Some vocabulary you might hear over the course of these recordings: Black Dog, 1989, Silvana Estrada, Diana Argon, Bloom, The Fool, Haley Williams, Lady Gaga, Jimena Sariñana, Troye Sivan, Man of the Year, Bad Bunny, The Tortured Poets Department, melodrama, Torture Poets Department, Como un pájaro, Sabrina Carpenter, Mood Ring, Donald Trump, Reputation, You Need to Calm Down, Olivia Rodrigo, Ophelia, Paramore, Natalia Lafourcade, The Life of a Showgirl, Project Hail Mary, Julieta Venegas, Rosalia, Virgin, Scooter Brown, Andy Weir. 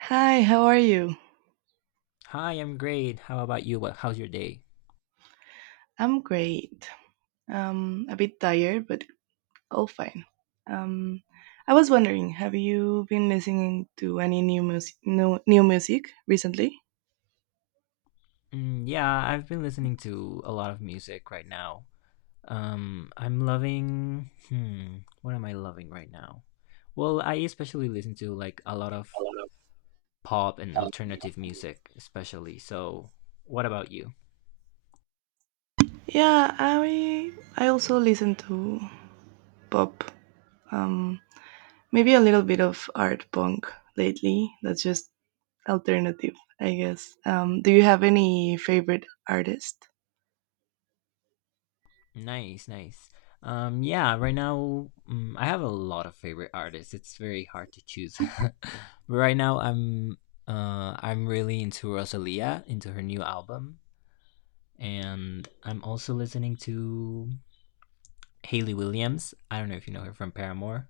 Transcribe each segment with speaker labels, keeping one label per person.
Speaker 1: Hi, how are you?
Speaker 2: Hi, I'm great. How about you? How's your day?
Speaker 1: I'm great. A bit tired, but all fine. Um, I was wondering, have you been listening to any new music, new music recently?
Speaker 2: Mm, yeah, I've been listening to a lot of music right now. I'm loving. Hmm, what am I loving right now? Well, I especially listen to like a lot of pop and alternative music, especially. So, what about you?
Speaker 1: Yeah, I also listen to pop. Um, Maybe a little bit of art punk lately. That's just alternative, I guess. Do you have any favorite artist?
Speaker 2: Nice, nice. Yeah, right now I have a lot of favorite artists. It's very hard to choose. But right now I'm really into Rosalia, into her new album. And I'm also listening to Haley Williams. I don't know if you know her from Paramore.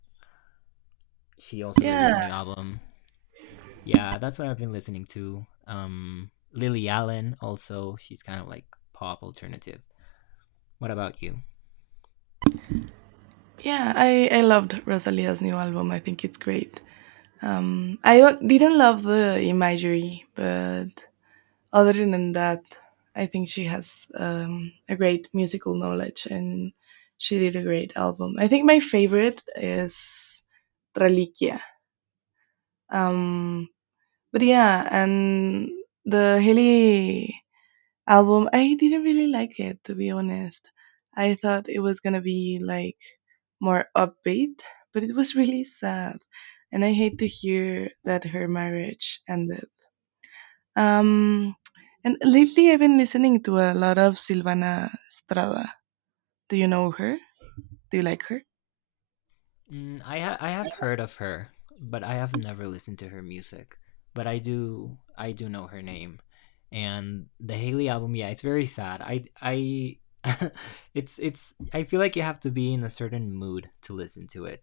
Speaker 2: She also released a
Speaker 1: Yeah,
Speaker 2: new album. Yeah, that's what I've been listening to. Lily Allen also. She's kind of like pop alternative. What about you?
Speaker 1: yeah. I loved Rosalia's new album. I think it's great. I didn't love the imagery, but other than that, I think she has a great musical knowledge and she did a great album. I think my favorite is Reliquia. Um, but yeah, and the Haley album. I didn't really like it, to be honest. I thought it was gonna be like more upbeat, but it was really sad, and I hate to hear that her marriage ended. Um, and lately, I've been listening to a lot of Silvana Estrada. Do you know her? Do you like her?
Speaker 2: I have heard of her, but I have never listened to her music. But I do know her name, and the Haley album. Yeah, it's very sad. I it's I feel like you have to be in a certain mood to listen to it.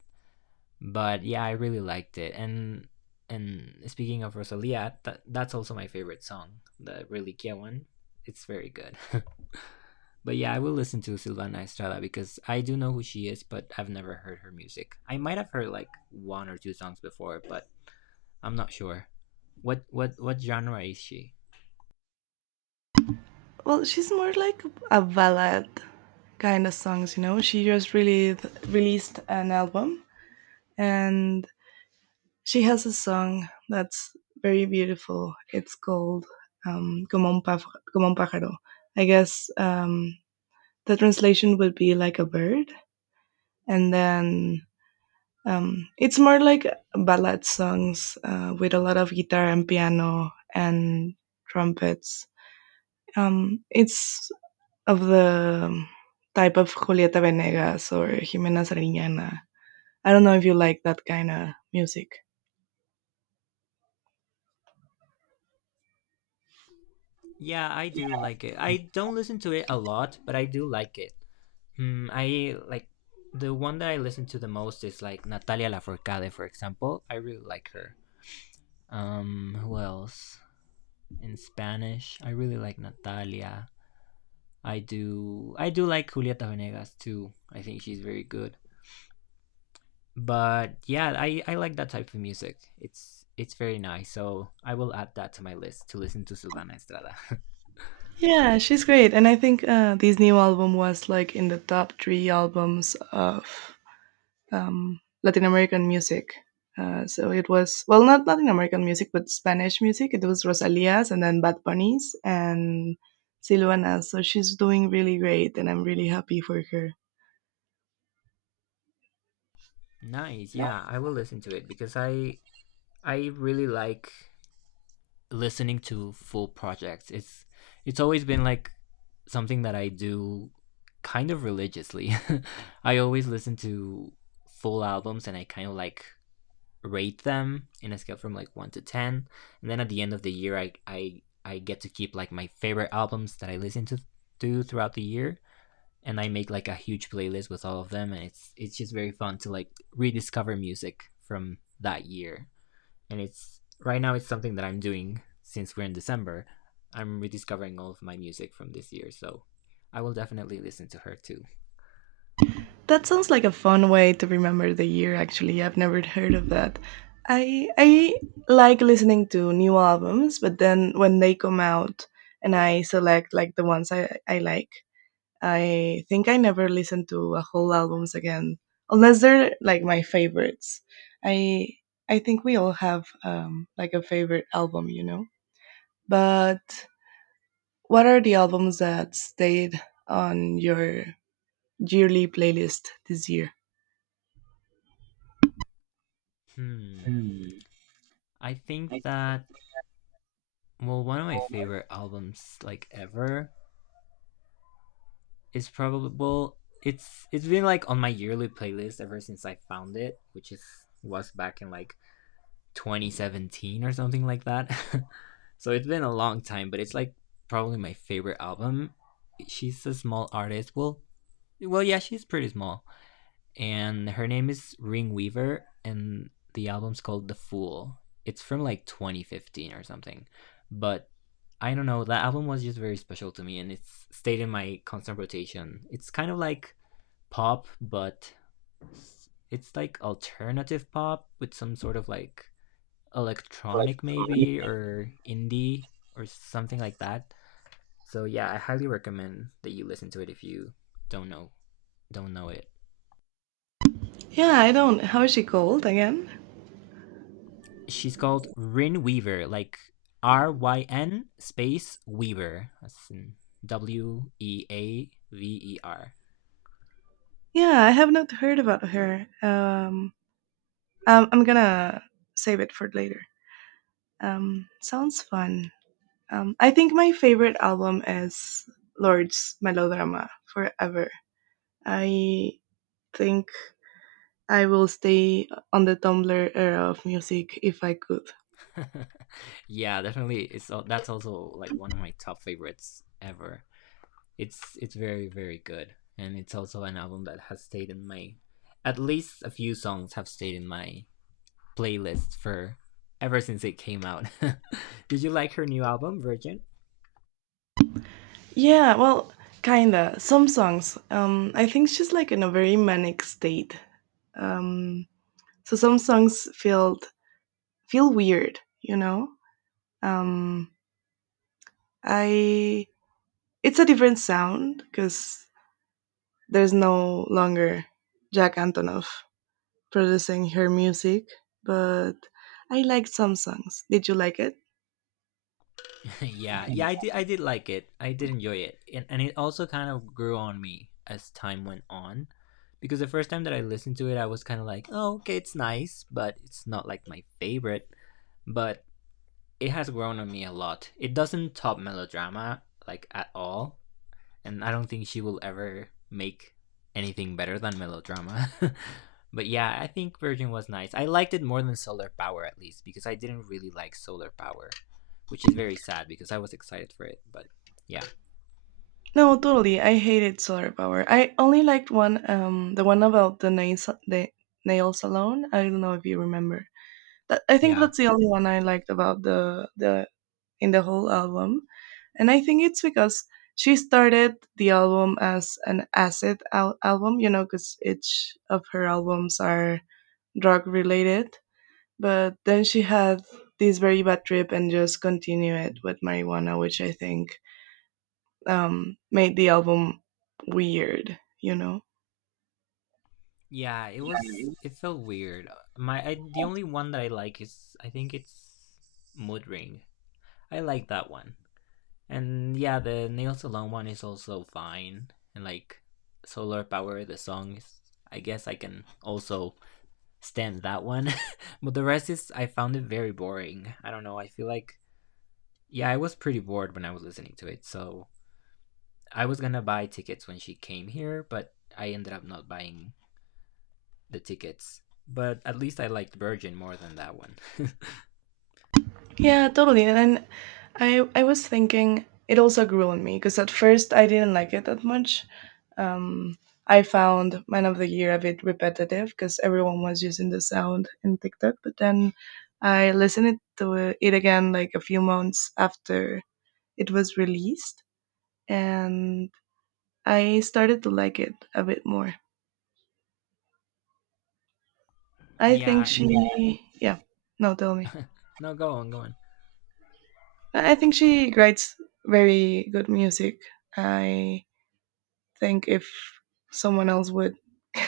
Speaker 2: But yeah, I really liked it. And speaking of Rosalia, that's also my favorite song, the Reliquia one. It's very good. But yeah, I will listen to Silvana Estrada because I do know who she is, but I've never heard her music. I might have heard like one or two songs before, but I'm not sure. What genre is she?
Speaker 1: Well, she's more like a ballad kind of songs, you know. She just really released an album, and she has a song that's very beautiful. It's called Como un pájaro. I guess the translation would be like a bird. And then it's more like ballad songs with a lot of guitar and piano and trumpets. It's of the type of Julieta Venegas or Jimena Sariñana. I don't know if you like that kind of music.
Speaker 2: Yeah, I do like it. I don't listen to it a lot, but I do like it. I like the one that I listen to the most is like Natalia Lafourcade, for example. I really like her. Who else in Spanish? I really like Natalia. I do like Julieta Venegas too. I think she's very good. But yeah, I like that type of music. It's very nice. So I will add that to my list to listen to Silvana Estrada.
Speaker 1: Yeah, she's great, and I think this new album was like in the top three albums of Latin American music. So it was well, not Latin American music, but Spanish music. It was Rosalia's, and then Bad Bunny's, and Silvana. So she's doing really great, and I'm really happy for her.
Speaker 2: Nice. Yeah, I will listen to it because I really like listening to full projects. It's always been like something that I do kind of religiously. I always listen to full albums and I kind of like rate them in a scale from like 1 to 10. And then at the end of the year I get to keep like my favorite albums that I listen to throughout the year and I make like a huge playlist with all of them and it's just very fun to like rediscover music from that year and it's right now it's something that I'm doing since we're in December. I'm rediscovering all of my music from this year, so I will definitely listen to her too.
Speaker 1: That sounds like a fun way to remember the year actually. I've never heard of that. I like listening to new albums, but then when they come out and I select like the ones I like, I think I never listen to a whole albums again unless they're like my favorites. I I think we all have like a favorite album, you know. But what are the albums that stayed on your yearly playlist this year?
Speaker 2: Hmm. I think that well, one of my favorite albums like ever is probably it's been like on my yearly playlist ever since I found it, which is was back in like 2017 or something like that. So it's been a long time, but it's like probably my favorite album. She's a small artist. Yeah, she's pretty small, and her name is Ring Weaver, and the album's called The Fool. It's from like 2015 or something, but I don't know. That album was just very special to me, and it's stayed in my constant rotation. It's kind of like pop, but it's like alternative pop with some sort of like electronic maybe or indie or something like that. So yeah, I highly recommend that you listen to it if you don't know don't know it.
Speaker 1: Yeah, I don't. How is she called again?
Speaker 2: She's called Ryn Weaver, like RYN space Weaver. That's in Weaver.
Speaker 1: Yeah, I have not heard about her. I'm gonna save it for later. Sounds fun. I think my favorite album is Lord's Melodrama Forever. I think I will stay on the Tumblr era of music if I could.
Speaker 2: Yeah, definitely. It's that's also like one of my top favorites ever. It's very very good, and it's also an album that has stayed in my. At least a few songs have stayed in my playlist for ever since it came out. Did you like her new album, Virgin?
Speaker 1: Yeah, well, kinda. Some songs. I think she's like in a very manic state. Um, so some songs felt. Feel weird, you know? Um, I It's a different sound because there's no longer Jack Antonoff producing her music, but I liked some songs. Did you like it?
Speaker 2: Yeah, I did. I did like it. I did enjoy it, and it also kind of grew on me as time went on, because the first time that I listened to it, I was kind of like, oh, okay, it's nice, but it's not like my favorite. But it has grown on me a lot. It doesn't top melodrama like at all, and I don't think she will ever make anything better than melodrama. But yeah, I think Virgin was nice. I liked it more than Solar Power at least because I didn't really like Solar Power, which is very sad because I was excited for it. But yeah,
Speaker 1: No, totally. I hated Solar Power. I only liked one, the one about the nail salon. I don't know if you remember. That, I think
Speaker 2: yeah,
Speaker 1: that's the only one I liked about the in the whole album. And I think it's because she started the album as an album, you know, because each of her albums are drug related. But then she had this very bad trip and just continued it with marijuana, which I think made the album weird, you know?
Speaker 2: yeah. It was. It felt weird. The only one that I like is I think it's Mood Ring. I like that one. And yeah, the nail salon one is also fine. And like Solar Power, the song is I guess I can also stand that one. But the rest is I found it very boring. I don't know. I feel like yeah, I was pretty bored when I was listening to it. So I was gonna buy tickets when she came here, but I ended up not buying the tickets. But at least I liked Virgin more than that one.
Speaker 1: Yeah, totally. And then I was thinking it also grew on me because at first I didn't like it that much. Um, I found Man of the Year a bit repetitive because everyone was using the sound in TikTok. But then I listened to it again like a few months after it was released, and I started to like it a bit more. I think
Speaker 2: Yeah,
Speaker 1: yeah, yeah. No, tell me.
Speaker 2: no, go on.
Speaker 1: I think she writes very good music. I think if someone else would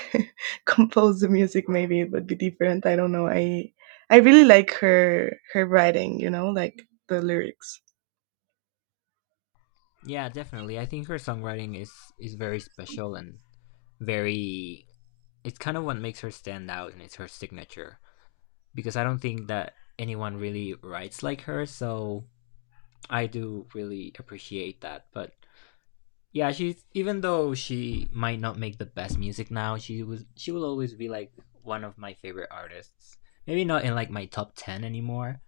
Speaker 1: compose the music maybe it would be different. I don't know. I really like her writing, you know, like the lyrics.
Speaker 2: Yeah, definitely. I think her songwriting is very special and very. It's kind of what makes her stand out, and it's her signature because I don't think that anyone really writes like her. So I do really appreciate that. But yeah, she's even though she might not make the best music now, she will always be like one of my favorite artists. Maybe not in like my top ten anymore,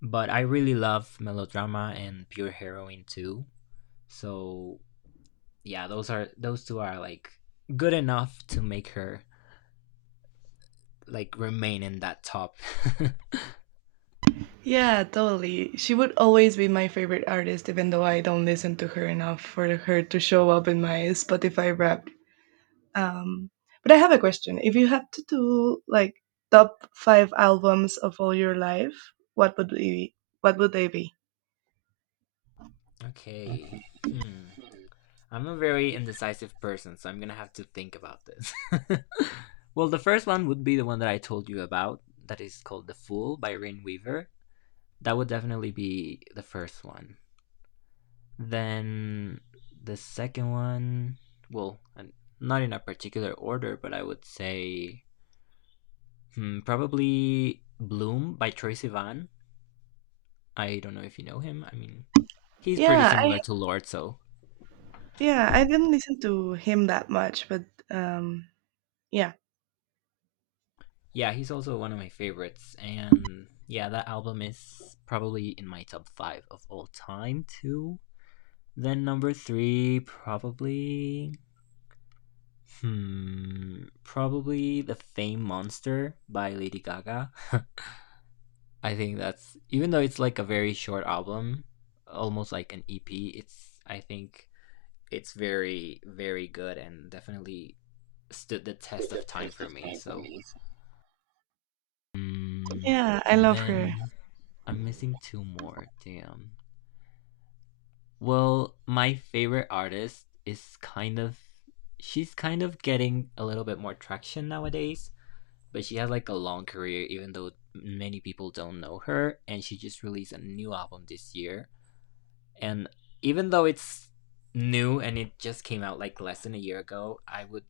Speaker 2: but I really love melodrama and pure heroine too. So yeah, those two are like good enough to make her like remain in that top.
Speaker 1: Yeah, totally, she would always be my favorite artist even though I don't listen to her enough for her to show up in my spotify rap. um but I have a question. If you had to do like top five albums of all your life, what would be what would they be?
Speaker 2: Okay. Hmm. I'm a very indecisive person, so I'm gonna have to think about this. Well, the first one would be the one that I told you about, that is called The Fool by Rain Weaver. That would definitely be the first one. Then the second one, well, not in a particular order, but I would say probably Bloom by Troye Sivan. I don't know if you know him. I mean, he's pretty
Speaker 1: Yeah i
Speaker 2: similar to Lord, so
Speaker 1: Yeah, I didn't listen to him that much, but um, yeah,
Speaker 2: Yeah, he's also one of my favorites, and yeah, that album is probably in my top five of all time too. Then number three, probably, probably the Fame Monster by Lady Gaga. I think that's even though it's like a very short album, almost like an EP. It's I think it's very very good and definitely stood the test of time for me. So Mm,
Speaker 1: yeah, I love her.
Speaker 2: then I'm missing two more. Damn. Well, my favorite artist is kind of she's kind of getting a little bit more traction nowadays, but she has like a long career even though many people don't know her and she just released a new album this year. And even though it's new and it just came out like less than a year ago, I would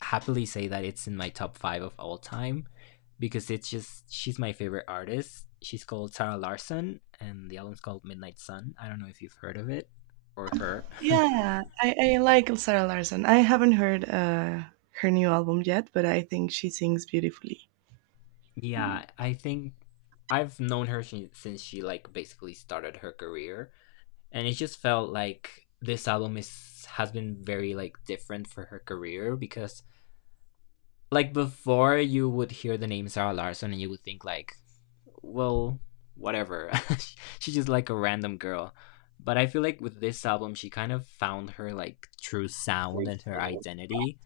Speaker 2: happily say that it's in my top five of all time because it's just she's my favorite artist. She's called Sarah Larson, and the album's called Midnight Sun. I don't know if you've heard of it or her.
Speaker 1: Yeah, I like Sarah Larson. I haven't heard her new album yet, but I think she sings beautifully.
Speaker 2: Yeah, I think I've known her since she like basically started her career, and it just felt like this album is has been very like different for her career because like before you would hear the name Sarah Larson and you would think like, well, whatever. She's just like a random girl. But I feel like with this album she kind of found her like true sound and her identity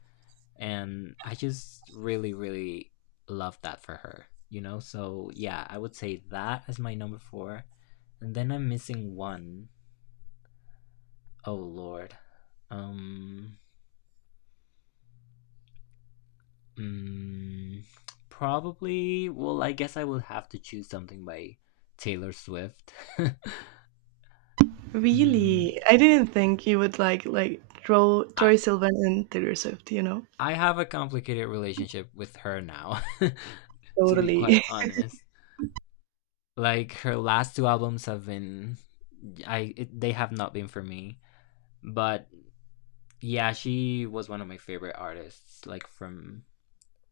Speaker 2: and I just really really love that for her, you know? So yeah, I would say that as my number 4. And then I'm missing one. Oh lord. Um Mm, probably. Well, I guess I would have to choose something by Taylor Swift. mm,
Speaker 1: Really, I didn't think you would like
Speaker 2: I
Speaker 1: Troy Sivan and Taylor Swift. You know,
Speaker 2: I have a complicated relationship with her now, to be
Speaker 1: totally.
Speaker 2: quite honest. Like her last two albums have been, they have not been for me. But yeah, she was one of my favorite artists, like from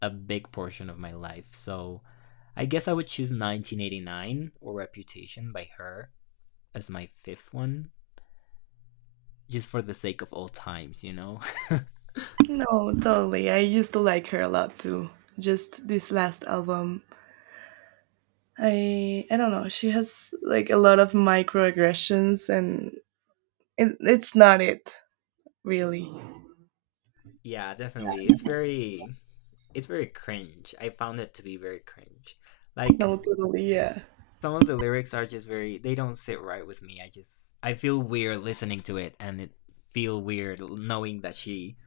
Speaker 2: a big portion of my life. So I guess I would choose 1989 or Reputation by her as my fifth one, just for the sake of old times, you know.
Speaker 1: No, totally. I used to like her a lot too. Just this last album, I don't know. She has like a lot of microaggressions and it's not it, really.
Speaker 2: Yeah, definitely. It's very cringe. I found it to be very cringe. Like
Speaker 1: No, totally, yeah.
Speaker 2: some of the lyrics are just very, they don't sit right with me. I just, I feel weird listening to it, and it feel weird knowing that she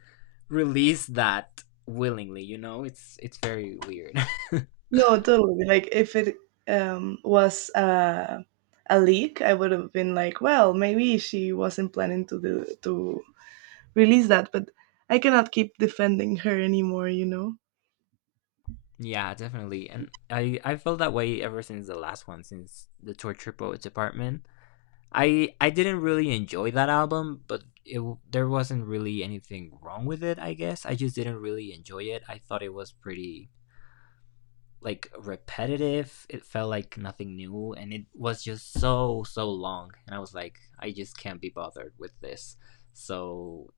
Speaker 2: released that willingly, it's very weird.
Speaker 1: No, totally. Like if it was a leak, I would have been like, well, maybe she wasn't planning to do to release that, but I cannot keep defending her anymore, you know.
Speaker 2: Yeah, definitely. And I felt that way ever since the last one, since the torture triple department. I didn't really enjoy that album, but there wasn't really anything wrong with it. I guess I just didn't really enjoy it. I thought it was pretty like repetitive. It felt like nothing new, and it was just so long. And I was like, I just can't be bothered with this. So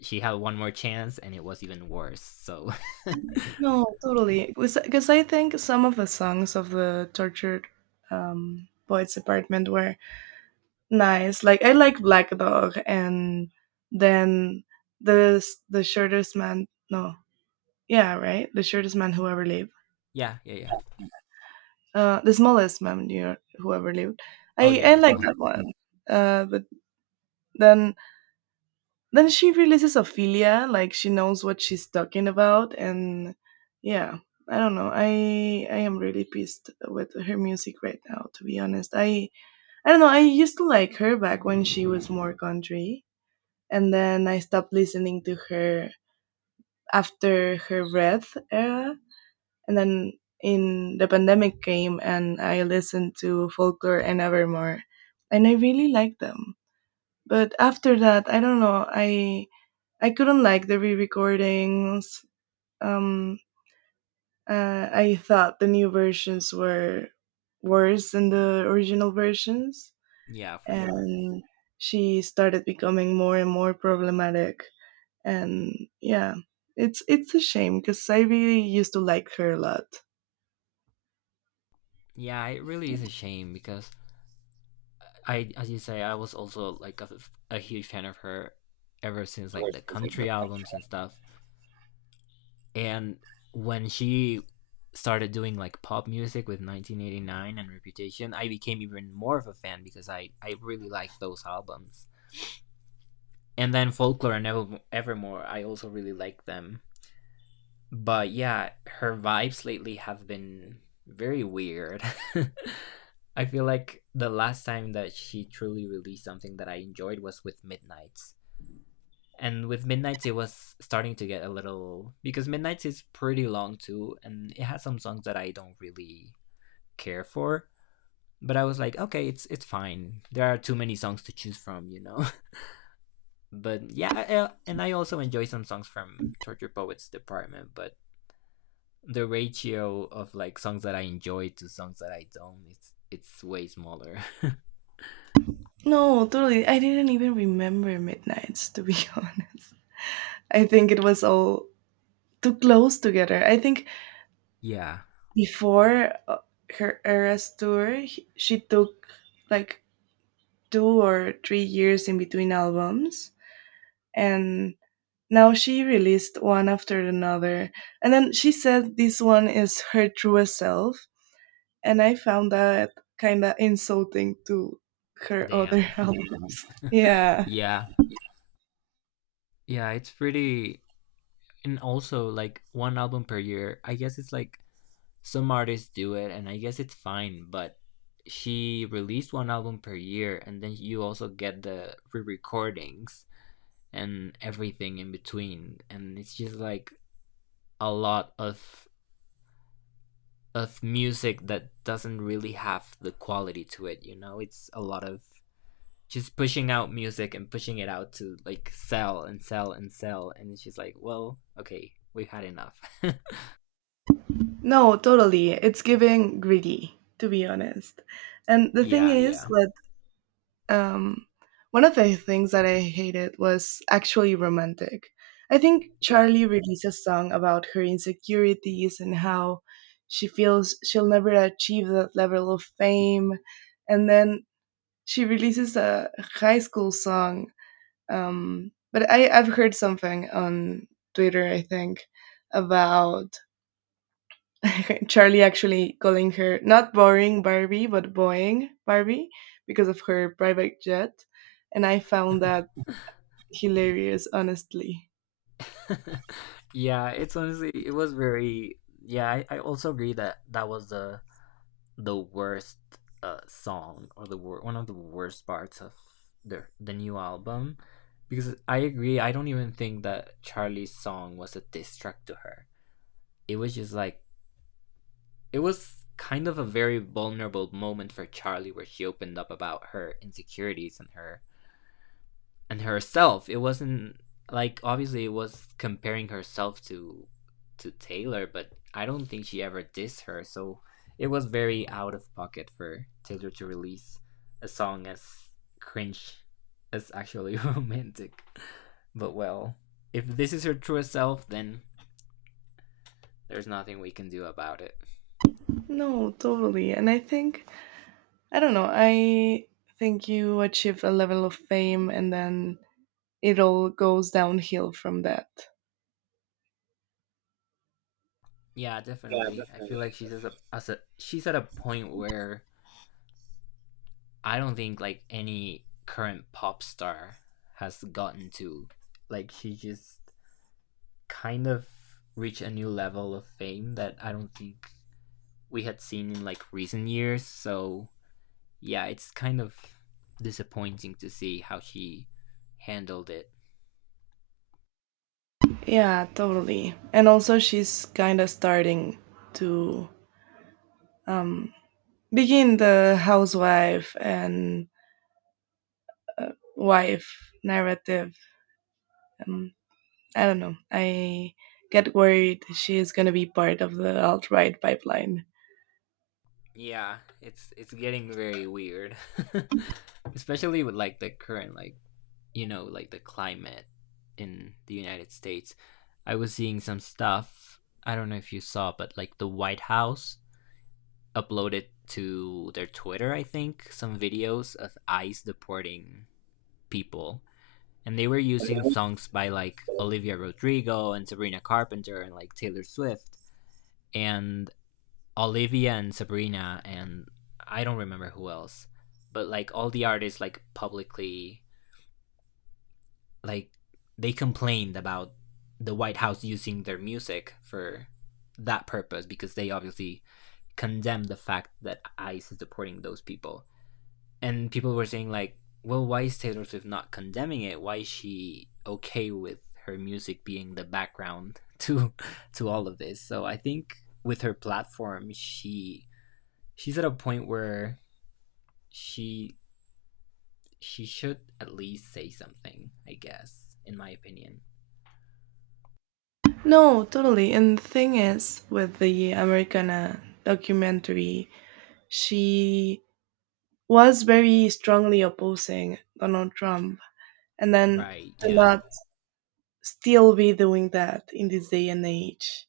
Speaker 2: she had one more chance, and it was even worse. So yeah,
Speaker 1: No, totally. Because I think some of the songs of the tortured poets department were nice. Like I like Black Dog, and then the the shortest man. No. Yeah, right. The shortest man who ever lived.
Speaker 2: yeah, yeah.
Speaker 1: The smallest man you- know, who ever lived.
Speaker 2: Oh
Speaker 1: I
Speaker 2: yeah,
Speaker 1: I
Speaker 2: this
Speaker 1: like
Speaker 2: month.
Speaker 1: that one. But then then she releases Ophelia, like she knows what she's talking about, and yeah, I don't know. I am really pissed with her music right now, to be honest. I don't know. I used to like her back when she was more country, and then I stopped listening to her after her Wrath era, and then in the pandemic came and I listened to Folklore and Evermore and I really liked them. But after that, I don't know, I couldn't like the re-recordings. Um I thought the new versions were worse than the original versions,
Speaker 2: Yeah, for sure.
Speaker 1: and she started becoming more and more problematic, and yeah, it's a shame cuz I really used to like her a lot.
Speaker 2: Yeah, it really is a shame because I, as you say, I was also like a huge fan of her ever since like the country albums and stuff. And when she started doing like pop music with 1989 and Reputation, I became even more of a fan because I really liked those albums. And then Folklore and Evermore, I also really liked them. But yeah, her vibes lately have been very weird. I feel like the last time that she truly released something that I enjoyed was with Midnights. And with Midnight's, it was starting to get a little, because Midnight's is pretty long too, and it has some songs that I don't really care for. But I was like, okay, it's fine. There are too many songs to choose from, But yeah, and I also enjoy some songs from Torture Poets Department, but the ratio of like songs that I enjoy to songs that I don't, it's way smaller.
Speaker 1: No, totally. I didn't even remember Midnights, to be honest. I think it was all too close together. I think
Speaker 2: Yeah.
Speaker 1: before her Eras tour, she took like 2 or 3 years in between albums. And now she released one after another. And then she said this one is her truest self. And I found that kind of insulting to her other
Speaker 2: Damn.
Speaker 1: albums. Yeah.
Speaker 2: Yeah. Yeah, it's pretty, and also like one album per year. I guess it's like some artists do it and I guess it's fine, but she released one album per year, and then you also get the re-recordings and everything in between, and it's just like a lot of music that doesn't really have the quality to it. It's a lot of just pushing out music and pushing it out to like sell and sell and sell, and it's just like, well, okay, we've had enough.
Speaker 1: No, totally. It's giving greedy, to be honest. And the thing
Speaker 2: Yeah,
Speaker 1: is
Speaker 2: yeah,
Speaker 1: that um, one of the things that I hated was actually romantic. I think
Speaker 2: yeah.
Speaker 1: Charlie released a song about her insecurities and how she feels she'll never achieve that level of fame. And then she releases a high school song. But I've heard something on Twitter, I think, about Charlie actually calling her not boring Barbie, but Boeing Barbie because of her private jet. And I found that hilarious, honestly.
Speaker 2: Yeah, it's honestly, it was very, yeah, I also agree that that was the worst song, or one of the worst parts of the new album, because I agree, I don't even think that Charlie's song was a diss track to her. It was just like, it was kind of a very vulnerable moment for Charlie where she opened up about her insecurities and herself. It wasn't like, obviously it was comparing herself to Taylor, but I don't think she ever dissed her. So it was very out of pocket for Taylor to release a song as cringe as actually romantic. But well, if this is her true self, then there's nothing we can do about it.
Speaker 1: No, totally. And I think, I don't know, I think you achieve a level of fame and then it all goes downhill from that.
Speaker 2: Yeah, definitely. I feel like she's at a she's at a point where I don't think like any current pop star has gotten to. Like she just kind of reached a new level of fame that I don't think we had seen in like recent years. So yeah, it's kind of disappointing to see how she handled it.
Speaker 1: Yeah, totally. And also, she's kind of starting to um, begin the housewife and wife narrative. Um, I don't know. I get worried she is going to be part of the alt right pipeline.
Speaker 2: Yeah, it's getting very weird, especially with like the current like, like the climate in the United States. I was seeing some stuff. I don't know if you saw, but like the White House uploaded to their Twitter, I think, some videos of ICE deporting people, and they were using songs by like Olivia Rodrigo and Sabrina Carpenter and like Taylor Swift. And Olivia and Sabrina and I don't remember who else, but like all the artists like publicly like they complained about the White House using their music for that purpose, because they obviously condemned the fact that ICE is deporting those people. And people were saying like, well, why is Taylor Swift not condemning it? Why is she okay with her music being the background to all of this? So I think with her platform, she she's at a point where she she should at least say something, I guess, in my opinion.
Speaker 1: No, totally. And the thing is, with the Americana documentary, she was very strongly opposing Donald Trump. And then
Speaker 2: Right,
Speaker 1: to
Speaker 2: yeah.
Speaker 1: not still be doing that in this day and age,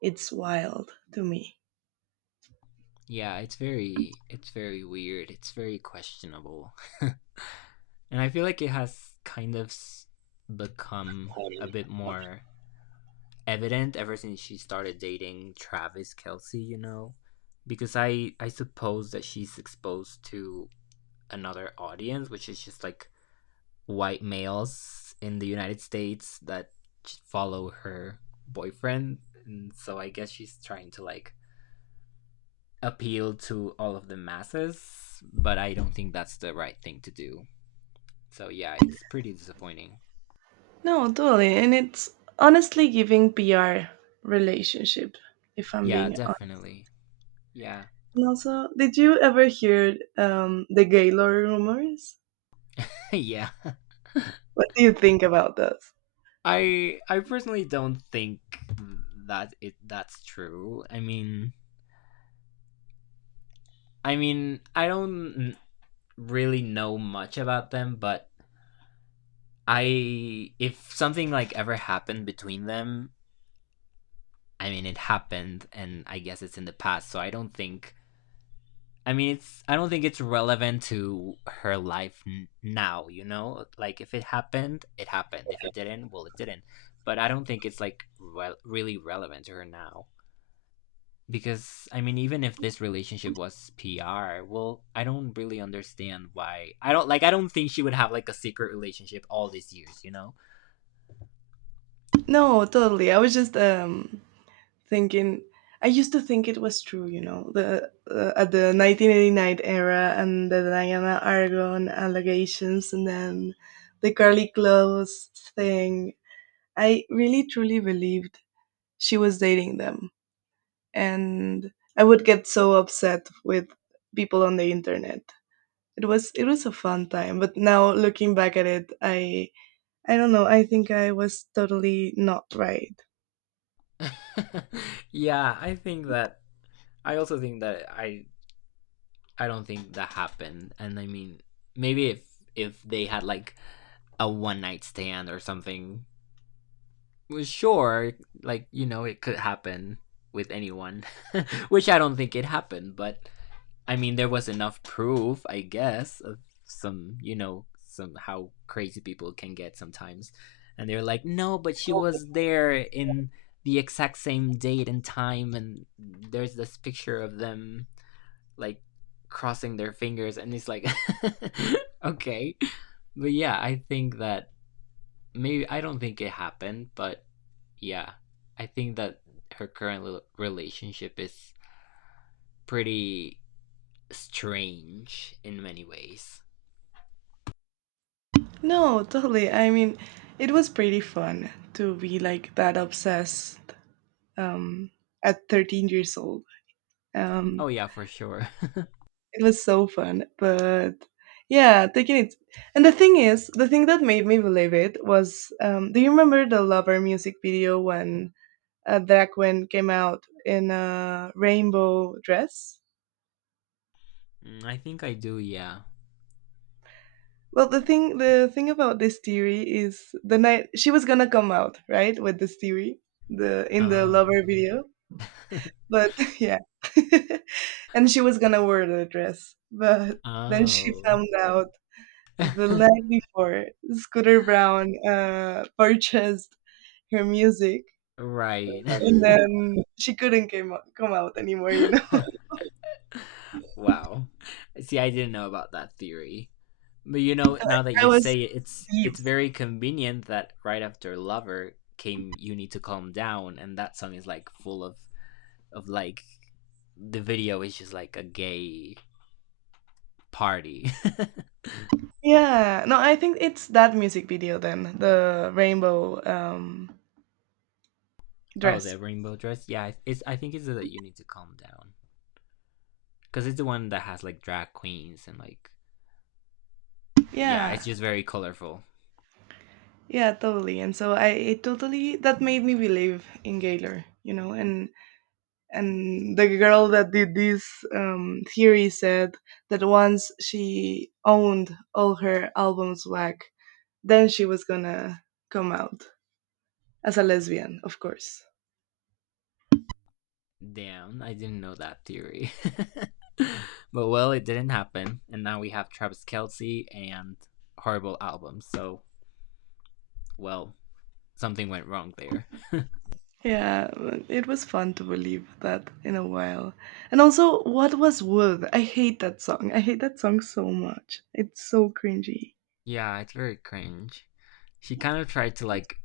Speaker 1: it's wild to me.
Speaker 2: Yeah, it's very weird. It's very questionable. And I feel like it has kind of become a bit more evident ever since she started dating Travis Kelsey, you know? Because I suppose that she's exposed to another audience, which is just like white males in the United States that follow her boyfriend. And so I guess she's trying to like appeal to all of the masses, but I don't think that's the right thing to do. So yeah, it's pretty disappointing.
Speaker 1: No, totally. And it's honestly giving PR relationship, if I'm
Speaker 2: Yeah,
Speaker 1: being honest.
Speaker 2: definitely. Yeah.
Speaker 1: And also, did you ever hear the Gaylord rumors?
Speaker 2: Yeah.
Speaker 1: What do you think about those?
Speaker 2: I personally don't think that it that's true. I mean, I don't really know much about them, but I, if something like ever happened between them, I mean it happened and I guess it's in the past, so I don't think, I mean it's, I don't think it's relevant to her life now, you know? Like if it happened, it happened. If it didn't, well it didn't. But I don't think it's like really relevant to her now, because I mean even if this relationship was PR, well, I don't really understand why. I don't think she would have like a secret relationship all these years, you know?
Speaker 1: No, totally. I was just thinking. I used to think it was true, you know, the at the 1989 era and the Diana Argon allegations, and then the Carly Close thing. I really truly believed she was dating them, and I would get so upset with people on the internet. It was a fun time, but now looking back at it, I don't know, I think I was totally not right.
Speaker 2: Yeah, I think that I also think that I don't think that happened. And I mean, maybe if they had like a one night stand or something, was sure, like, you know, it could happen with anyone, which I don't think it happened, but I mean, there was enough proof, I guess, of some, you know, some how crazy people can get sometimes. And they're like, no, but she was there in the exact same date and time, and there's this picture of them, like, crossing their fingers, and it's like, okay. But yeah, I think that maybe I don't think it happened, but yeah, I think that her current relationship is pretty strange in many ways.
Speaker 1: No totally, I mean it was pretty fun to be like that obsessed um at 13 years old. um
Speaker 2: Oh yeah, for sure.
Speaker 1: it was so fun, but yeah, taking it, and the thing that made me believe it was do you remember the lover music video when Drag Queen came out in a rainbow dress?
Speaker 2: I think I do, yeah.
Speaker 1: Well, the thing about this theory is the night she was gonna come out, right, with this theory, the in the
Speaker 2: Oh.
Speaker 1: lover video. But yeah. And she was gonna wear the dress. But then she
Speaker 2: Oh.
Speaker 1: found out the night before Scooter Brown purchased her music,
Speaker 2: Right.
Speaker 1: and then she couldn't come out anymore, you know.
Speaker 2: Wow. See, I didn't know about that theory. But you know, now that
Speaker 1: I
Speaker 2: you
Speaker 1: was
Speaker 2: say it, it's
Speaker 1: deep.
Speaker 2: it's very convenient that right after Lover came You Need to Calm Down, and that song is like full of like, the video is just like a gay party.
Speaker 1: Yeah. No, I think it's that music video then, the rainbow
Speaker 2: Oh,
Speaker 1: dress.
Speaker 2: the rainbow dress. Yeah, it's, I think it's that You Need to Calm Down, because it's the one that has like drag queens and like, yeah,
Speaker 1: Yeah.
Speaker 2: it's just very colorful.
Speaker 1: Yeah, totally. And so I it totally that made me believe in Gaylor, you know, and the girl that did this theory said that once she owned all her albums back, then she was gonna come out as a lesbian, of course.
Speaker 2: Damn, I didn't know that theory. But well, it didn't happen, and now we have Travis Kelce and horrible albums. So, well, something went wrong there.
Speaker 1: Yeah, but it was fun to believe that in a while. And also, what was Wood? I hate that song. I hate that song so much. It's so cringy.
Speaker 2: Yeah, it's very cringe. She kind of tried to like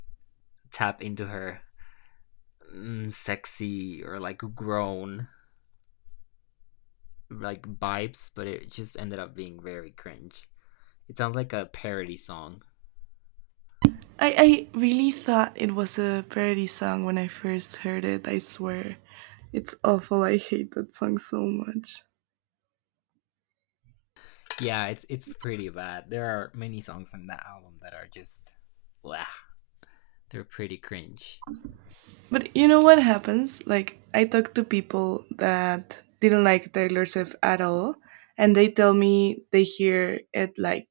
Speaker 2: tap into her mm, sexy or like grown like vibes, but it just ended up being very cringe. It sounds like a parody song.
Speaker 1: I really thought it was a parody song when I first heard it, I swear. It's awful. I hate that song so much.
Speaker 2: Yeah, it's pretty bad. There are many songs on that album that are just, blah. They're pretty cringe.
Speaker 1: But you know what happens? Like, I talk to people that didn't like Taylor Swift at all, and they tell me they hear it like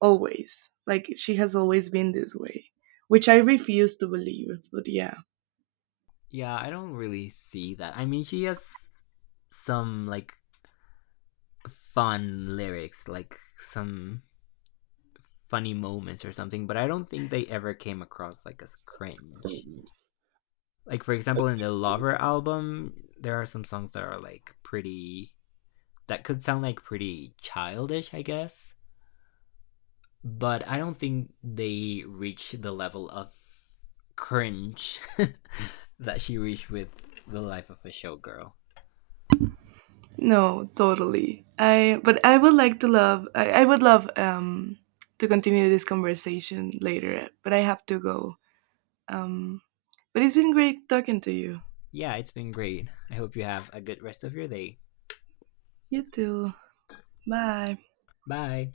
Speaker 1: always. Like, she has always been this way, which I refuse to believe. But yeah.
Speaker 2: Yeah, I don't really see that. I mean, she has some like fun lyrics, like some funny moments or something, but I don't think they ever came across like as cringe. Like for example, in the Lover album, there are some songs that are like pretty, that could sound like pretty childish, I guess, but I don't think they reach the level of cringe that she reached with The Life of a Showgirl.
Speaker 1: No, totally. I but I would like to I would love to continue this conversation later, but I have to go. Um but it's been great talking to you.
Speaker 2: Yeah, it's been great. I hope you have a good rest of your day.
Speaker 1: You too. Bye.
Speaker 2: Bye.